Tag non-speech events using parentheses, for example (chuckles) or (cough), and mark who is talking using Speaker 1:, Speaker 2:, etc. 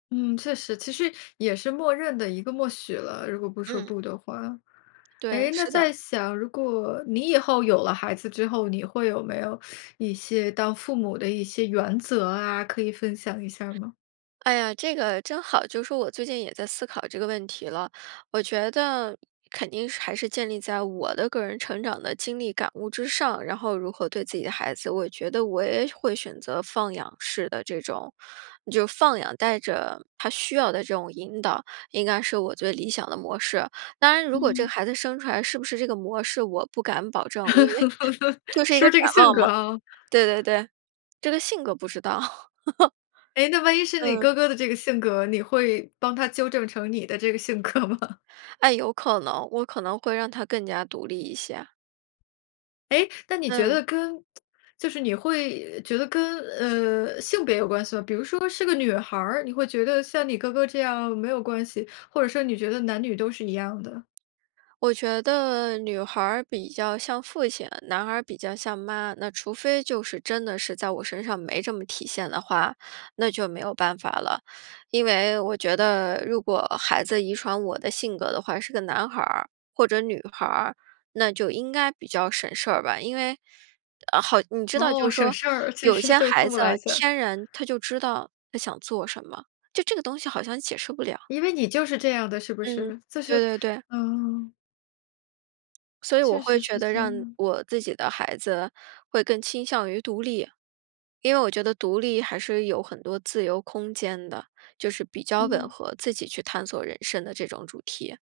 Speaker 1: 嗯，确实，其实也是默认的一个默许了，如果不说
Speaker 2: 嗯。
Speaker 1: 不的话。
Speaker 2: 对，
Speaker 1: 诶，那
Speaker 2: 是的。
Speaker 1: 在想，如果你以后有了孩子之后，你会有没有 (sucks teeth) 一些当父母的一些原则啊？可以分享一下儿吗？
Speaker 2: 哎呀，这个真好，就是说我最近也在思考这个问题了。我觉得肯定是还是建立在我的个人成长的经历感悟之上，然后如何对自己的孩子，我觉得我也会选择放养式的这种就放养带着他需要的这种引导，应该是我最理想的模式。当然，如果这个
Speaker 1: 嗯。
Speaker 2: 孩子生出来是不是这个模式，我不敢保证，因为
Speaker 1: (chuckles)
Speaker 2: 就是一
Speaker 1: 是
Speaker 2: 个
Speaker 1: 不是
Speaker 2: 展
Speaker 1: 这个性
Speaker 2: 望
Speaker 1: 格
Speaker 2: 嘛。
Speaker 1: 啊。
Speaker 2: 对对对，这个性格不知道。(laughs)
Speaker 1: 诶，那万一是你
Speaker 2: 嗯。
Speaker 1: 哥哥的这个性格，你会帮他纠正成你的这个性格吗？
Speaker 2: 哎，有可能，我可能会让他更加独立一些。
Speaker 1: 诶，那你觉得
Speaker 2: 嗯。
Speaker 1: 跟 (tsk) 就是你会觉得跟，嗯，性别有关系吗？比如说是个女孩儿，你会觉得像你哥哥这样没有关系，或者说你觉得男女都是一样的。
Speaker 2: 我觉得女孩儿比较像父亲，男孩儿比较像妈，那除非就是真的是在我身上没这么体现的话，那就没有办法了。因为我觉得如果孩子遗传我的性格的话，是个男孩儿或者女孩儿，那就应该比较省事儿吧。因为呃，好，你知道
Speaker 1: 哦，
Speaker 2: 就
Speaker 1: 省
Speaker 2: 说
Speaker 1: 事儿，其
Speaker 2: 有
Speaker 1: 实
Speaker 2: 些
Speaker 1: 对
Speaker 2: 孩
Speaker 1: 父母
Speaker 2: 子
Speaker 1: 来讲。
Speaker 2: 天然他就知道他想做什么，就这个东西好像解释不了。
Speaker 1: 因为你就是这样的，是不
Speaker 2: 嗯，
Speaker 1: 是？就
Speaker 2: 对
Speaker 1: 是
Speaker 2: 对对。
Speaker 1: 嗯。
Speaker 2: 所以我
Speaker 1: 确
Speaker 2: 会
Speaker 1: 实是
Speaker 2: 觉得
Speaker 1: 这
Speaker 2: 让
Speaker 1: 样。
Speaker 2: 我自己的孩子会更倾向于独立，因为我觉得独立还是有很多自由空间的，就是比较吻
Speaker 1: 嗯。
Speaker 2: 合自己去探索人生的这种主题。